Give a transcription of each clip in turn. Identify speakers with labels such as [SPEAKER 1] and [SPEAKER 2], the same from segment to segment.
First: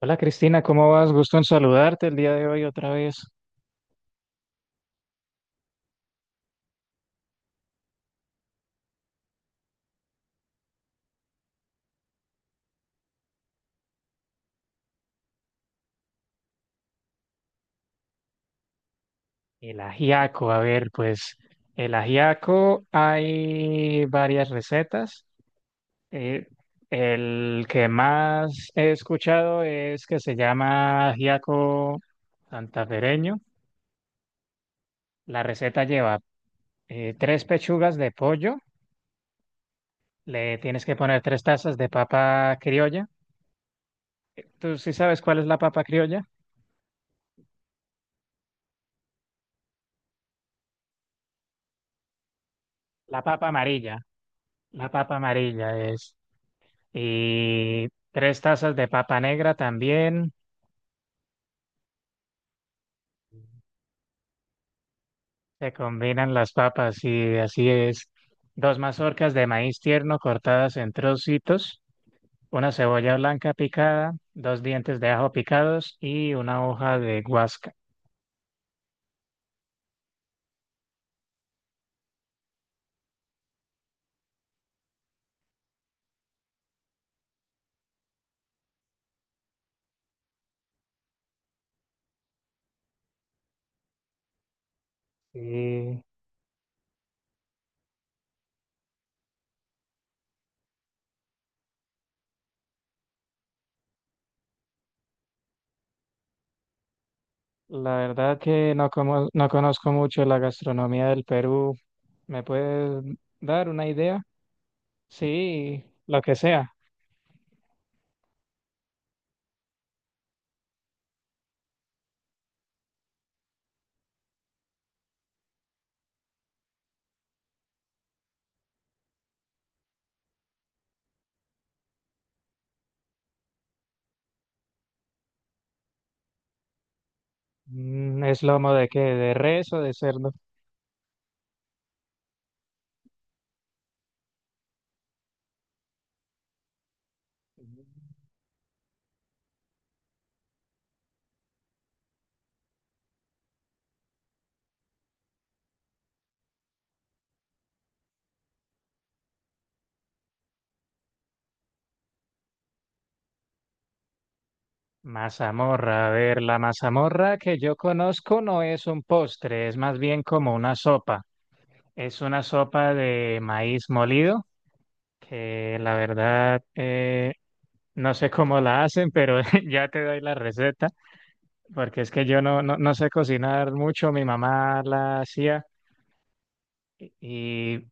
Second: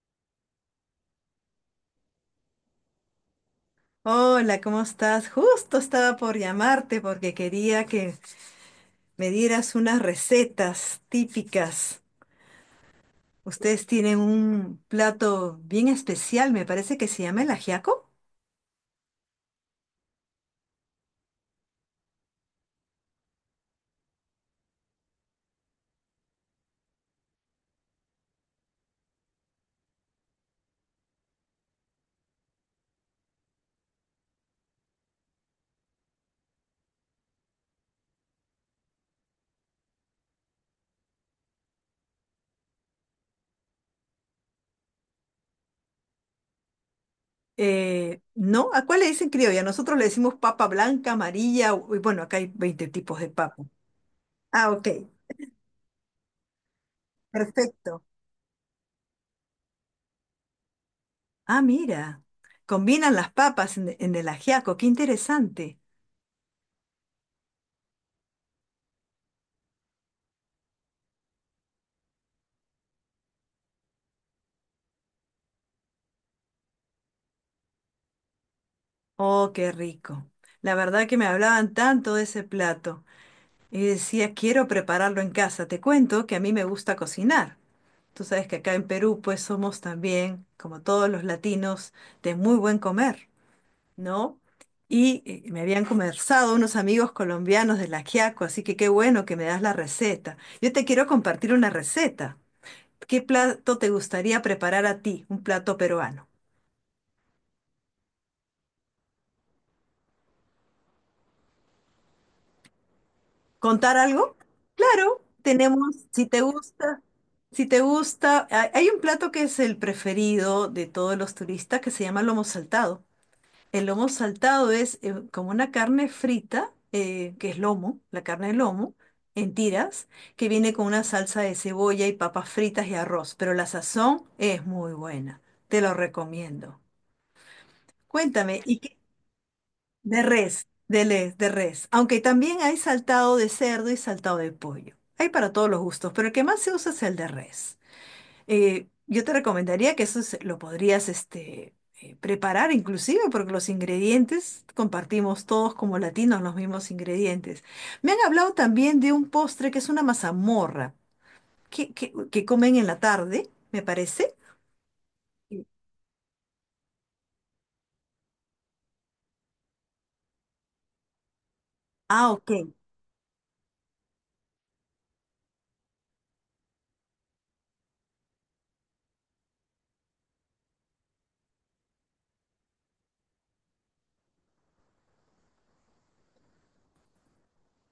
[SPEAKER 1] Hola Cristina, ¿cómo vas? Gusto en saludarte el día de hoy otra vez.
[SPEAKER 2] Hola, ¿cómo estás? Justo estaba por llamarte porque quería que me dieras unas recetas típicas. Ustedes tienen un plato bien especial, me parece que se llama el ajiaco.
[SPEAKER 1] El ajiaco, a ver, pues el ajiaco hay varias recetas. Eh, el que más he escuchado es que se llama ajiaco santafereño. La receta lleva tres pechugas de pollo, le tienes que poner 3 tazas de papa criolla. ¿Tú sí sabes cuál es la papa criolla?
[SPEAKER 2] ¿No? ¿A cuál le dicen criolla? Nosotros le decimos papa blanca, amarilla, y bueno, acá hay 20 tipos
[SPEAKER 1] La
[SPEAKER 2] de
[SPEAKER 1] papa
[SPEAKER 2] papa.
[SPEAKER 1] amarilla.
[SPEAKER 2] Ah, ok,
[SPEAKER 1] La papa amarilla es, y
[SPEAKER 2] perfecto.
[SPEAKER 1] 3 tazas de papa negra también.
[SPEAKER 2] Ah, mira, combinan las papas en el ajiaco, qué
[SPEAKER 1] Se
[SPEAKER 2] interesante.
[SPEAKER 1] combinan las papas y así es. Dos mazorcas de maíz tierno cortadas en trocitos, una cebolla blanca picada, dos dientes de ajo picados y una hoja de guasca.
[SPEAKER 2] Oh, qué rico. La verdad que me hablaban tanto de ese plato. Y decía, quiero prepararlo en casa. Te cuento que a mí me gusta cocinar. Tú sabes que acá en Perú, pues somos también, como todos los latinos, de muy buen comer, ¿no? Y me habían
[SPEAKER 1] Y
[SPEAKER 2] conversado unos amigos colombianos del ajiaco, así que qué bueno que me das la receta. Yo te quiero compartir una receta. ¿Qué plato te gustaría preparar a ti? Un plato peruano.
[SPEAKER 1] la verdad que no, como, no conozco mucho la gastronomía del Perú. ¿Me puedes dar una
[SPEAKER 2] ¿Contar
[SPEAKER 1] idea?
[SPEAKER 2] algo? Claro,
[SPEAKER 1] Sí,
[SPEAKER 2] tenemos,
[SPEAKER 1] lo
[SPEAKER 2] si
[SPEAKER 1] que
[SPEAKER 2] te
[SPEAKER 1] sea.
[SPEAKER 2] gusta, si te gusta, hay un plato que es el preferido de todos los turistas que se llama lomo saltado. El lomo saltado es como una carne frita, que es lomo, la carne de lomo, en tiras, que viene con una salsa de cebolla y papas fritas y arroz, pero la sazón es muy buena. Te lo recomiendo.
[SPEAKER 1] Mm, ¿es
[SPEAKER 2] Cuéntame,
[SPEAKER 1] lomo
[SPEAKER 2] ¿y
[SPEAKER 1] de qué?
[SPEAKER 2] qué?
[SPEAKER 1] ¿De res o de
[SPEAKER 2] De
[SPEAKER 1] cerdo?
[SPEAKER 2] res, de res. Aunque también hay saltado de cerdo y saltado de pollo. Hay para todos los gustos, pero el que más se usa es el de res. Yo te recomendaría que lo podrías preparar inclusive porque los ingredientes compartimos todos como latinos los mismos ingredientes. Me han hablado también de un postre que es una mazamorra que comen en la tarde, me parece. Sí.
[SPEAKER 1] Mazamorra, a ver, la mazamorra que yo conozco no es un postre, es más bien como una sopa. Es
[SPEAKER 2] Ah,
[SPEAKER 1] una
[SPEAKER 2] ok.
[SPEAKER 1] sopa de maíz molido, que la verdad no sé cómo la hacen, pero ya te doy la receta, porque es que yo no sé cocinar mucho, mi mamá la hacía, y,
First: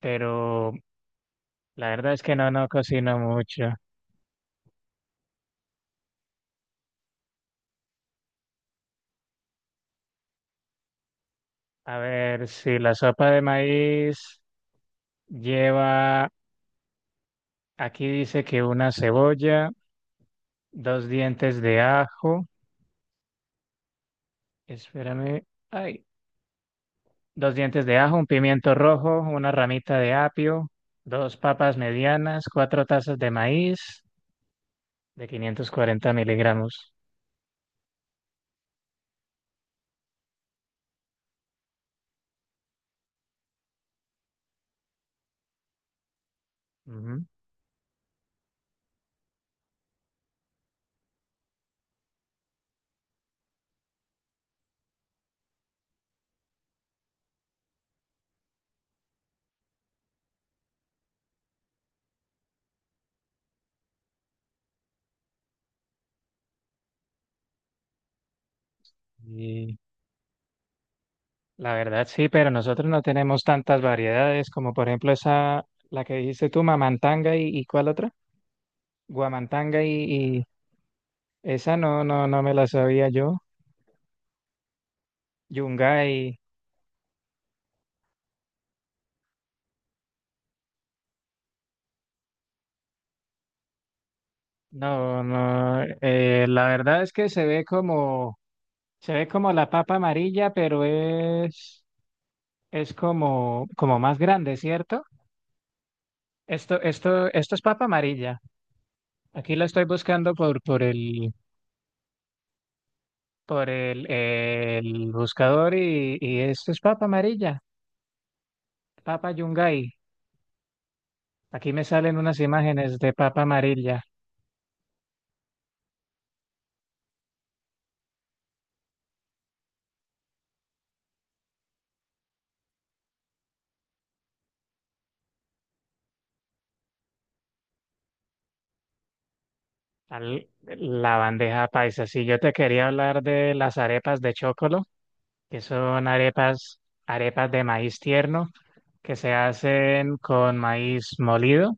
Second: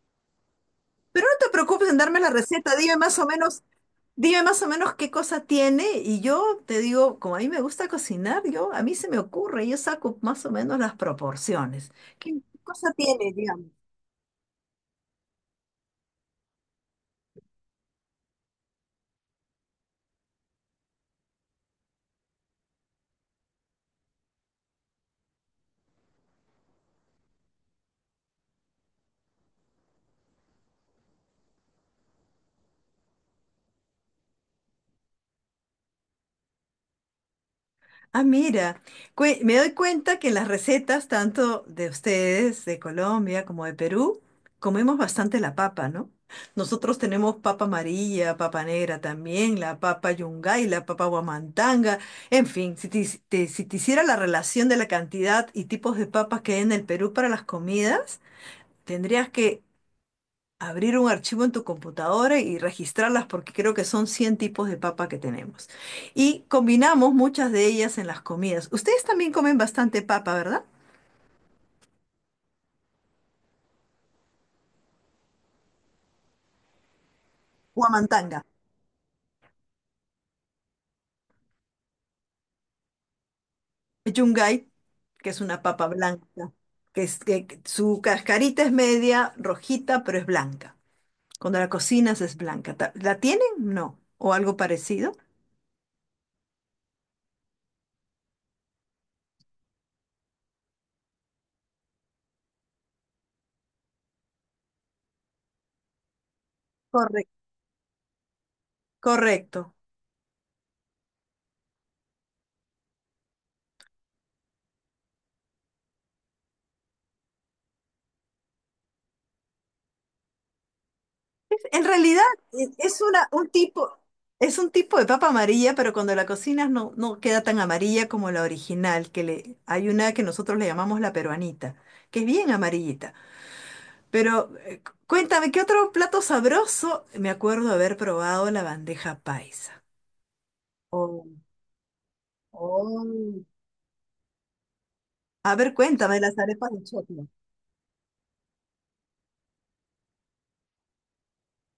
[SPEAKER 1] pero
[SPEAKER 2] Pero no te
[SPEAKER 1] la
[SPEAKER 2] preocupes en
[SPEAKER 1] verdad
[SPEAKER 2] darme
[SPEAKER 1] es
[SPEAKER 2] la
[SPEAKER 1] que no, no
[SPEAKER 2] receta, dime
[SPEAKER 1] cocino
[SPEAKER 2] más o menos.
[SPEAKER 1] mucho.
[SPEAKER 2] Dime más o menos qué cosa tiene y yo te digo, como a mí me gusta cocinar, yo a mí se me ocurre, yo saco más o menos las proporciones.
[SPEAKER 1] A
[SPEAKER 2] ¿Qué
[SPEAKER 1] ver, si
[SPEAKER 2] cosa
[SPEAKER 1] la sopa
[SPEAKER 2] tiene,
[SPEAKER 1] de
[SPEAKER 2] digamos?
[SPEAKER 1] maíz lleva, aquí dice que una cebolla, dos dientes de ajo, espérame, ay, dos dientes de ajo, un pimiento rojo, una ramita de apio, dos papas medianas, 4 tazas de maíz de 540 miligramos.
[SPEAKER 2] Ah, mira, me doy cuenta que en las recetas, tanto de ustedes, de Colombia como de Perú, comemos bastante la papa, ¿no? Nosotros
[SPEAKER 1] Ujú.
[SPEAKER 2] tenemos papa amarilla, papa negra también, la papa yungay, la papa guamantanga, en fin, si te hiciera la relación de la cantidad y tipos de papas que hay en el Perú para las comidas, tendrías que abrir un archivo en tu computadora y registrarlas porque creo que son 100 tipos de papa que tenemos. Y combinamos muchas de ellas en las comidas. Ustedes también comen
[SPEAKER 1] Y
[SPEAKER 2] bastante papa, ¿verdad?
[SPEAKER 1] la verdad sí, pero nosotros no tenemos tantas variedades como por ejemplo esa, la que dijiste tú, mamantanga y ¿cuál otra?
[SPEAKER 2] Huamantanga,
[SPEAKER 1] Guamantanga y esa no me la sabía yo.
[SPEAKER 2] yungay, que es una papa blanca,
[SPEAKER 1] Yungay,
[SPEAKER 2] que su cascarita es media rojita, pero es blanca. Cuando la cocinas es blanca. ¿La tienen? No. ¿O algo parecido?
[SPEAKER 1] no, no, la verdad es que se ve como... Se ve como la papa amarilla, pero como más grande, ¿cierto? Esto, esto,
[SPEAKER 2] Correcto.
[SPEAKER 1] esto es papa amarilla. Aquí lo
[SPEAKER 2] Correcto.
[SPEAKER 1] estoy buscando por el buscador y esto es papa amarilla, papa yungay. Aquí me
[SPEAKER 2] En
[SPEAKER 1] salen
[SPEAKER 2] realidad
[SPEAKER 1] unas imágenes
[SPEAKER 2] es
[SPEAKER 1] de papa
[SPEAKER 2] un tipo,
[SPEAKER 1] amarilla.
[SPEAKER 2] es un tipo de papa amarilla, pero cuando la cocinas no queda tan amarilla como la original, hay una que nosotros le llamamos la peruanita, que es bien amarillita. Pero cuéntame, ¿qué otro plato sabroso? Me acuerdo haber probado la bandeja paisa.
[SPEAKER 1] La
[SPEAKER 2] Oh,
[SPEAKER 1] bandeja paisa. Si yo te quería hablar
[SPEAKER 2] oh.
[SPEAKER 1] de las arepas de chocolo,
[SPEAKER 2] A
[SPEAKER 1] que
[SPEAKER 2] ver,
[SPEAKER 1] son
[SPEAKER 2] cuéntame las arepas
[SPEAKER 1] arepas,
[SPEAKER 2] de choclo.
[SPEAKER 1] arepas de maíz tierno que se hacen con maíz molido.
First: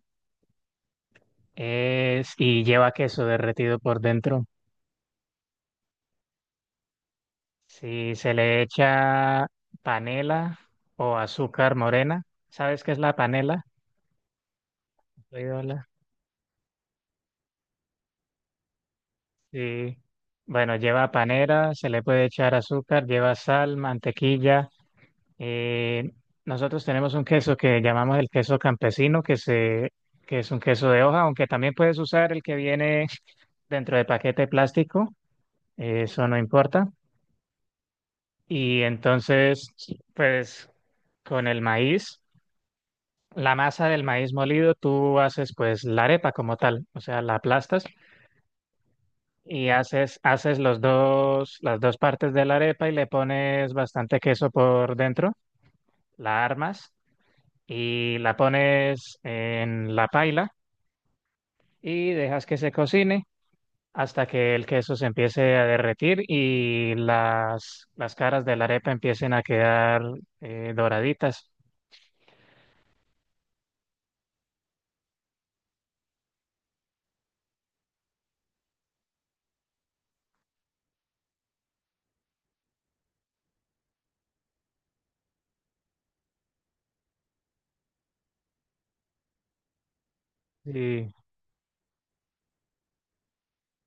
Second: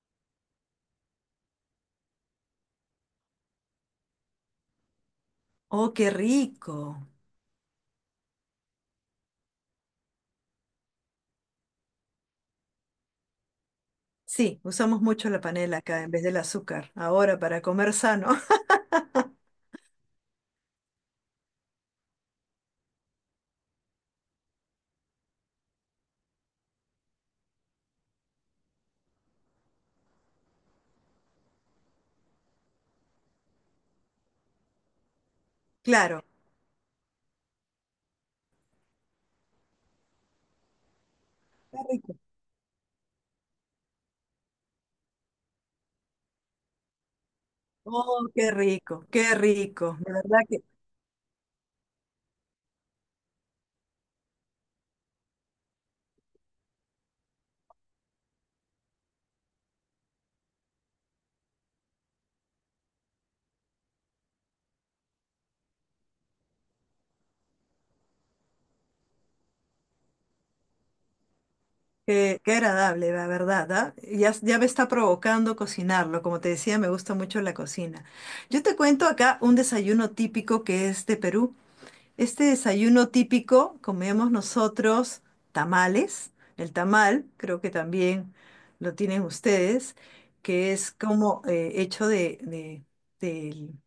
[SPEAKER 1] Y lleva queso derretido por dentro.
[SPEAKER 2] Oh, qué rico.
[SPEAKER 1] Si se le echa panela o azúcar morena, ¿sabes qué es la panela?
[SPEAKER 2] Sí, usamos mucho
[SPEAKER 1] ¿Has
[SPEAKER 2] la
[SPEAKER 1] oído
[SPEAKER 2] panela
[SPEAKER 1] hablar?
[SPEAKER 2] acá en vez del azúcar, ahora para comer sano.
[SPEAKER 1] Sí. Bueno, lleva panela, se le puede echar azúcar, lleva sal, mantequilla. Eh, Nosotros tenemos un queso que llamamos el queso campesino, que es un queso de hoja, aunque también puedes usar el que viene dentro de paquete plástico,
[SPEAKER 2] Claro.
[SPEAKER 1] eso no importa. Y entonces, pues con el
[SPEAKER 2] Qué rico.
[SPEAKER 1] maíz, la masa del maíz molido, tú haces pues la arepa como tal, o sea, la aplastas
[SPEAKER 2] Oh, qué rico, qué
[SPEAKER 1] y
[SPEAKER 2] rico. De
[SPEAKER 1] haces,
[SPEAKER 2] verdad
[SPEAKER 1] haces
[SPEAKER 2] que,
[SPEAKER 1] los dos, las dos partes de la arepa y le pones bastante queso por dentro, la armas y la pones en la paila y dejas que se cocine hasta que el queso se empiece a derretir y las caras de la arepa empiecen a quedar doraditas.
[SPEAKER 2] qué agradable, la verdad, ¿ah? Ya, ya me está provocando cocinarlo. Como te decía, me gusta mucho la cocina. Yo te cuento acá un desayuno típico que es de Perú. Este desayuno típico comemos nosotros tamales. El tamal, creo que también lo tienen ustedes, que es
[SPEAKER 1] Y
[SPEAKER 2] como hecho del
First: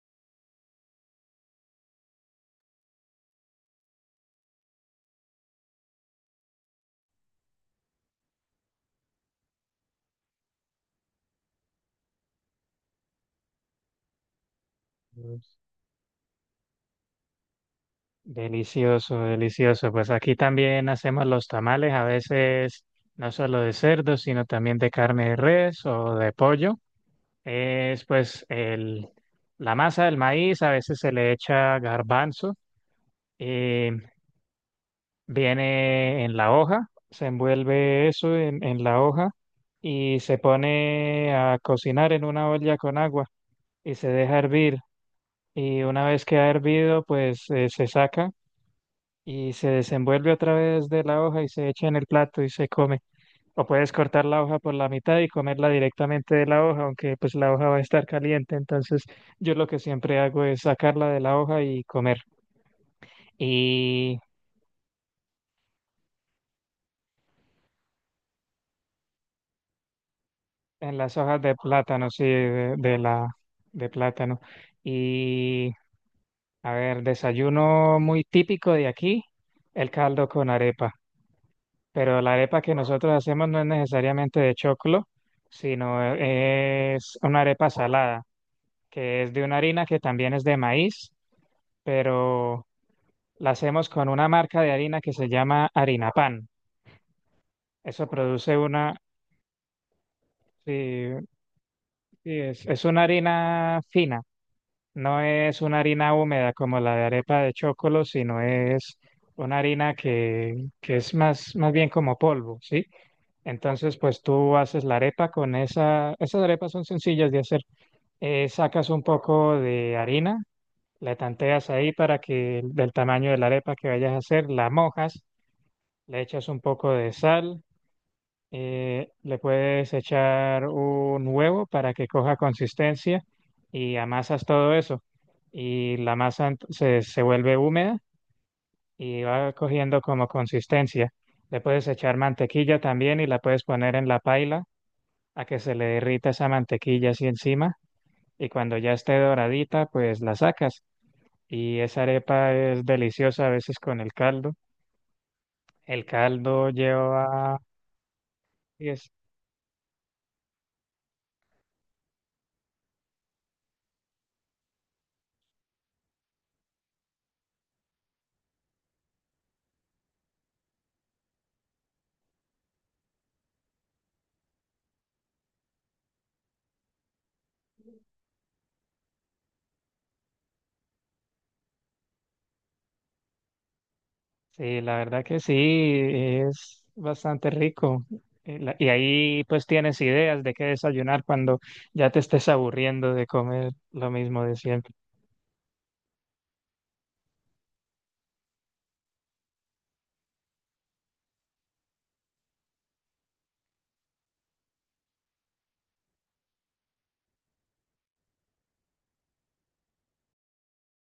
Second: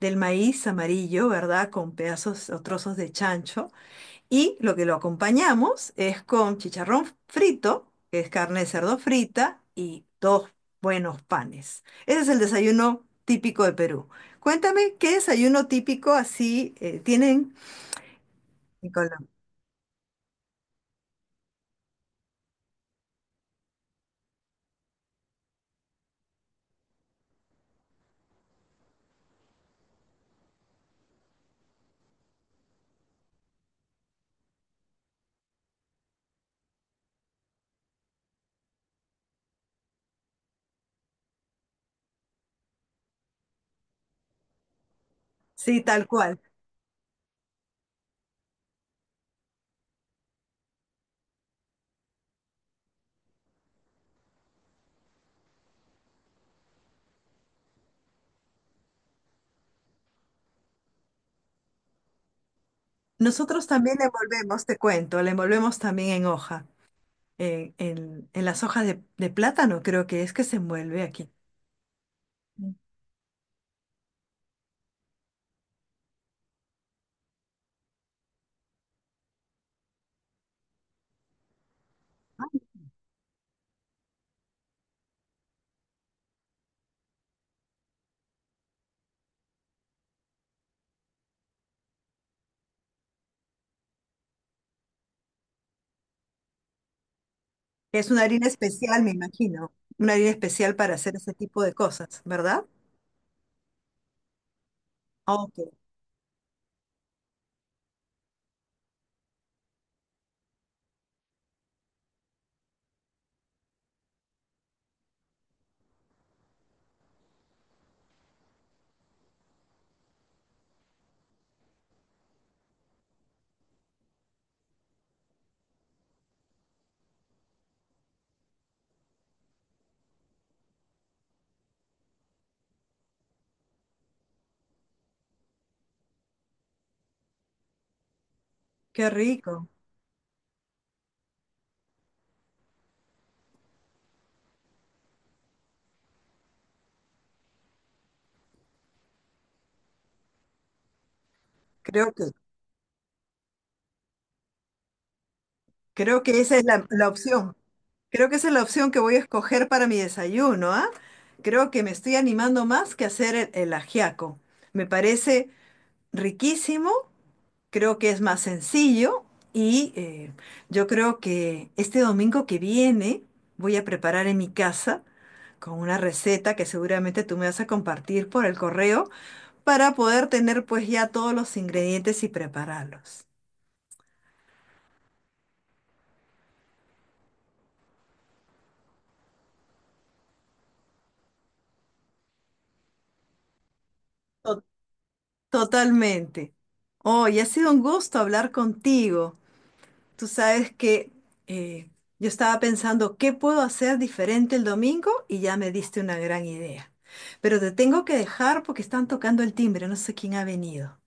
[SPEAKER 2] del maíz amarillo, ¿verdad? Con pedazos o trozos de chancho. Y lo que lo acompañamos es con chicharrón frito, que es carne de cerdo frita, y dos buenos panes. Ese es el desayuno típico de Perú. Cuéntame, ¿qué desayuno típico así tienen en Colombia?
[SPEAKER 1] Delicioso, delicioso. Pues aquí también hacemos los tamales, a veces no solo de cerdo, sino también de carne de res o de pollo. Es pues el, la masa del maíz, a veces se le echa garbanzo, eh, viene en la hoja, se envuelve eso en la hoja y se pone a cocinar en una olla con agua y se deja hervir.
[SPEAKER 2] Sí,
[SPEAKER 1] Y
[SPEAKER 2] tal
[SPEAKER 1] una vez que
[SPEAKER 2] cual.
[SPEAKER 1] ha hervido, pues se saca y se desenvuelve a través de la hoja y se echa en el plato y se come. O puedes cortar la hoja por la mitad y comerla directamente de la hoja, aunque pues la hoja va a estar caliente. Entonces yo lo que siempre hago es sacarla de la hoja y comer.
[SPEAKER 2] Nosotros también le
[SPEAKER 1] Y
[SPEAKER 2] envolvemos, te cuento, le envolvemos también en hoja, en las hojas de plátano, creo que es que se
[SPEAKER 1] en
[SPEAKER 2] envuelve
[SPEAKER 1] las
[SPEAKER 2] aquí.
[SPEAKER 1] hojas de plátano, sí, de plátano. Y a ver, desayuno muy típico de aquí, el caldo con arepa. Pero la arepa que nosotros hacemos no es necesariamente de choclo, sino es una arepa salada, que es de una harina que también es de maíz, pero la hacemos con una marca de harina que se llama harina Pan. Eso
[SPEAKER 2] Es una harina
[SPEAKER 1] produce una,
[SPEAKER 2] especial, me imagino, una harina especial para hacer
[SPEAKER 1] sí,
[SPEAKER 2] ese tipo de cosas,
[SPEAKER 1] sí,
[SPEAKER 2] ¿verdad?
[SPEAKER 1] es una harina fina, no
[SPEAKER 2] Ah, ok,
[SPEAKER 1] es una harina húmeda como la de arepa de choclo, sino es una harina que es más bien como polvo, ¿sí? Entonces, pues tú haces la arepa con esa, esas arepas son sencillas de hacer. Sacas un poco de harina, la tanteas ahí para que del tamaño de la arepa que vayas a hacer, la mojas, le echas un poco de sal, le puedes echar un huevo para que coja consistencia y amasas todo eso. Y la masa se vuelve húmeda
[SPEAKER 2] qué
[SPEAKER 1] y va
[SPEAKER 2] rico.
[SPEAKER 1] cogiendo como consistencia. Le puedes echar mantequilla también y la puedes poner en la paila a que se le derrita esa mantequilla así encima y cuando ya esté doradita, pues la sacas. Y esa
[SPEAKER 2] Creo que,
[SPEAKER 1] arepa es deliciosa a veces con el caldo. El
[SPEAKER 2] creo que esa es
[SPEAKER 1] caldo
[SPEAKER 2] la opción.
[SPEAKER 1] lleva...
[SPEAKER 2] Creo que esa es la
[SPEAKER 1] y
[SPEAKER 2] opción que
[SPEAKER 1] es-
[SPEAKER 2] voy a escoger para mi desayuno, ¿ah? Creo que me estoy animando más que hacer el ajiaco. Me parece riquísimo, creo que es más sencillo y yo creo que este domingo que viene voy a preparar en mi casa con una receta que seguramente tú me vas a compartir por el correo para poder tener pues ya todos los ingredientes y prepararlos.
[SPEAKER 1] Sí, la verdad que sí, es bastante rico. Y ahí pues tienes ideas de qué desayunar cuando ya te estés aburriendo de comer lo mismo de siempre.
[SPEAKER 2] Totalmente. Hoy ha sido un gusto hablar contigo. Tú sabes que eh, yo estaba pensando qué puedo hacer diferente el domingo y ya me diste una gran idea. Pero te tengo que dejar porque están tocando el timbre, no sé quién ha venido.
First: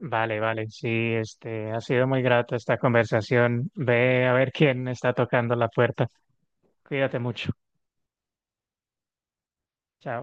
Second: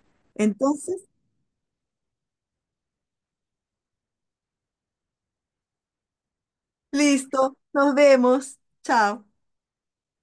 [SPEAKER 1] Vale, vale, sí,
[SPEAKER 2] Entonces,
[SPEAKER 1] ha sido muy grata esta conversación. Ve a ver quién está tocando la puerta. Cuídate mucho.
[SPEAKER 2] listo, nos vemos. Chao.
[SPEAKER 1] Chao.